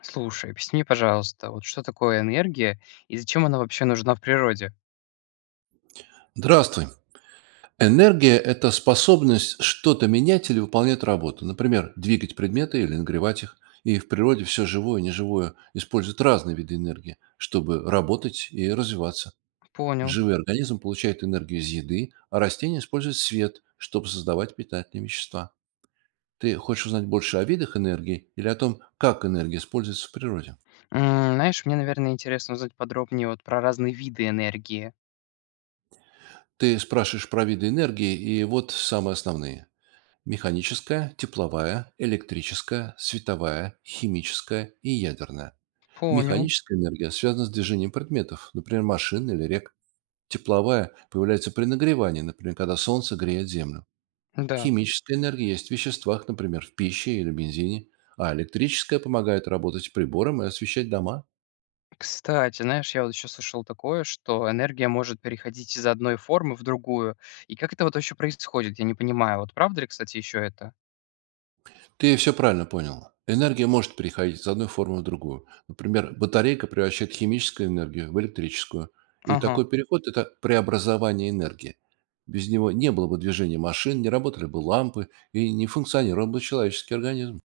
Слушай, объясни, пожалуйста, вот что такое энергия и зачем она вообще нужна в природе? Здравствуй. Энергия– это способность что-то менять или выполнять работу. Например, двигать предметы или нагревать их. И в природе все живое и неживое используют разные виды энергии, чтобы работать и развиваться. Понял. Живой организм получает энергию из еды, а растения используют свет, чтобы создавать питательные вещества. Ты хочешь узнать больше о видах энергии или о том, как энергия используется в природе? Знаешь, мне, наверное, интересно узнать подробнее вот про разные виды энергии. Ты спрашиваешь про виды энергии, и вот самые основные. Механическая, тепловая, электрическая, световая, химическая и ядерная. Понял. Механическая энергия связана с движением предметов, например, машин или рек. Тепловая появляется при нагревании, например, когда солнце греет землю. Да. Химическая энергия есть в веществах, например, в пище или бензине, а электрическая помогает работать приборам и освещать дома. Кстати, знаешь, я вот еще слышал такое, что энергия может переходить из одной формы в другую. И как это вот вообще происходит? Я не понимаю. Вот правда ли, кстати, еще это? Ты все правильно понял. Энергия может переходить из одной формы в другую. Например, батарейка превращает химическую энергию в электрическую. И Ага. такой переход– это преобразование энергии. Без него не было бы движения машин, не работали бы лампы и не функционировал бы человеческий организм.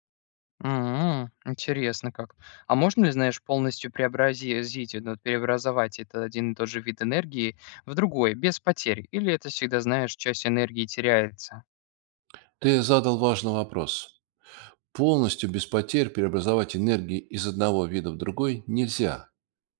Интересно как. А можно ли, знаешь, полностью преобразить, ну, преобразовать этот один и тот же вид энергии в другой, без потерь? Или это всегда, знаешь, часть энергии теряется? Ты задал важный вопрос. Полностью без потерь преобразовать энергии из одного вида в другой нельзя,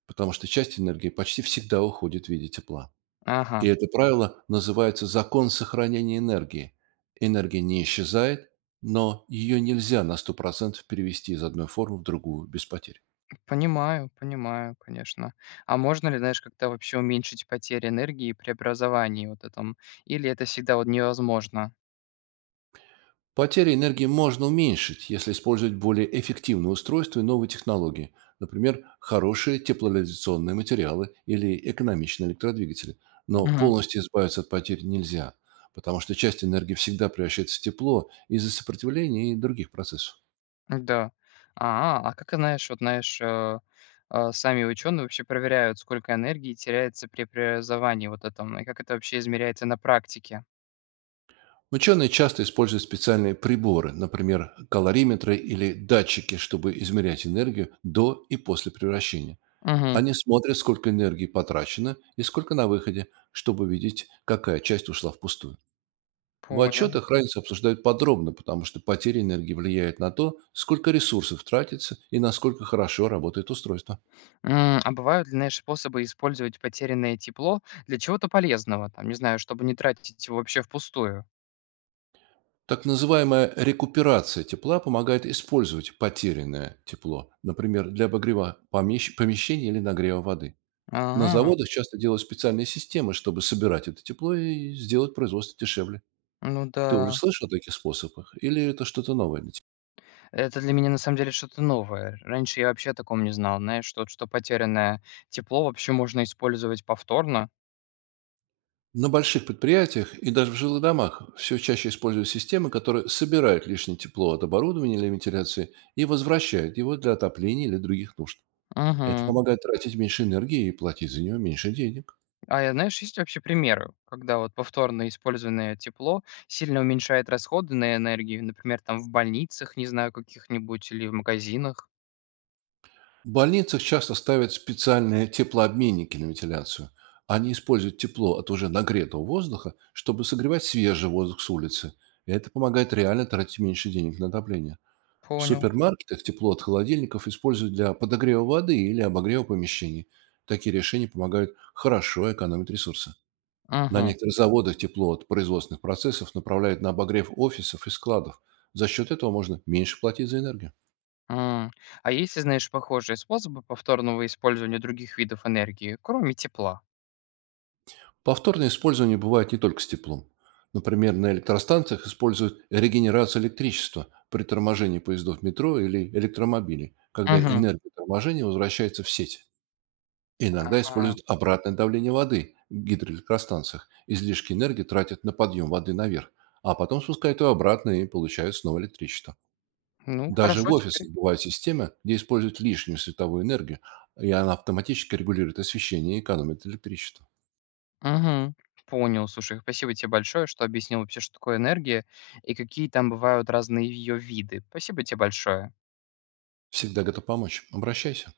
потому что часть энергии почти всегда уходит в виде тепла. Ага, И это правило называется закон сохранения энергии. Энергия не исчезает, но ее нельзя на 100% перевести из одной формы в другую без потерь. понимаю, конечно. А можно ли, знаешь, как-то вообще уменьшить потери энергии при образовании вот этом? Или это всегда вот невозможно? Потери энергии можно уменьшить, если использовать более эффективные устройства и новые технологии, например, хорошие теплоизоляционные материалы или экономичные электродвигатели. Но Мгм. полностью избавиться от потерь нельзя, потому что часть энергии всегда превращается в тепло из-за сопротивления и других процессов. Да. А как, знаешь, вот знаешь, сами ученые вообще проверяют, сколько энергии теряется при преобразовании вот этом, и как это вообще измеряется на практике? Ученые часто используют специальные приборы, например, калориметры или датчики, чтобы измерять энергию до и после превращения. Мгм. Они смотрят, сколько энергии потрачено и сколько на выходе, чтобы видеть, какая часть ушла впустую. В Понял. отчетах разницу обсуждают подробно, потому что потеря энергии влияет на то, сколько ресурсов тратится и насколько хорошо работает устройство. А бывают ли, знаешь, способы использовать потерянное тепло для чего-то полезного? Там, не знаю, чтобы не тратить его вообще впустую. Так называемая рекуперация тепла помогает использовать потерянное тепло, например, для обогрева помещений или нагрева воды. На Ага, заводах часто делают специальные системы, чтобы собирать это тепло и сделать производство дешевле. ну Ты уже да. слышал о таких способах? Или это что-то новое для тебя? Это для меня на самом деле что-то новое. Раньше я вообще о таком не знал, знаешь, что потерянное тепло вообще можно использовать повторно. На больших предприятиях и даже в жилых домах все чаще используют системы, которые собирают лишнее тепло от оборудования или вентиляции и возвращают его для отопления или других нужд. Это Угу. помогает тратить меньше энергии и платить за нее меньше денег. А я, знаешь, есть вообще примеры, когда вот повторно использованное тепло сильно уменьшает расходы на энергию, например, там в больницах, не знаю, каких-нибудь или в магазинах. В больницах часто ставят специальные теплообменники на вентиляцию. Они используют тепло от уже нагретого воздуха, чтобы согревать свежий воздух с улицы. И это помогает реально тратить меньше денег на отопление. В Понял. супермаркетах тепло от холодильников используют для подогрева воды или обогрева помещений. Такие решения помогают хорошо экономить ресурсы. На Угу. некоторых заводах тепло от производственных процессов направляют на обогрев офисов и складов. За счет этого можно меньше платить за энергию. А есть, ли, знаешь, похожие способы повторного использования других видов энергии, кроме тепла? Повторное использование бывает не только с теплом. Например, на электростанциях используют регенерацию электричества при торможении поездов метро или электромобилей, когда Угу. энергия торможения возвращается в сеть. Иногда Ага. используют обратное давление воды в гидроэлектростанциях. Излишки энергии тратят на подъем воды наверх, а потом спускают ее обратно и получают снова электричество. Ну, Даже в хорошо теперь. офисах бывают системы, где используют лишнюю световую энергию, и она автоматически регулирует освещение и экономит электричество. Угу. Понял, слушай, спасибо тебе большое, что объяснил вообще, что такое энергия и какие там бывают разные ее виды. Спасибо тебе большое. Всегда готов помочь. Обращайся.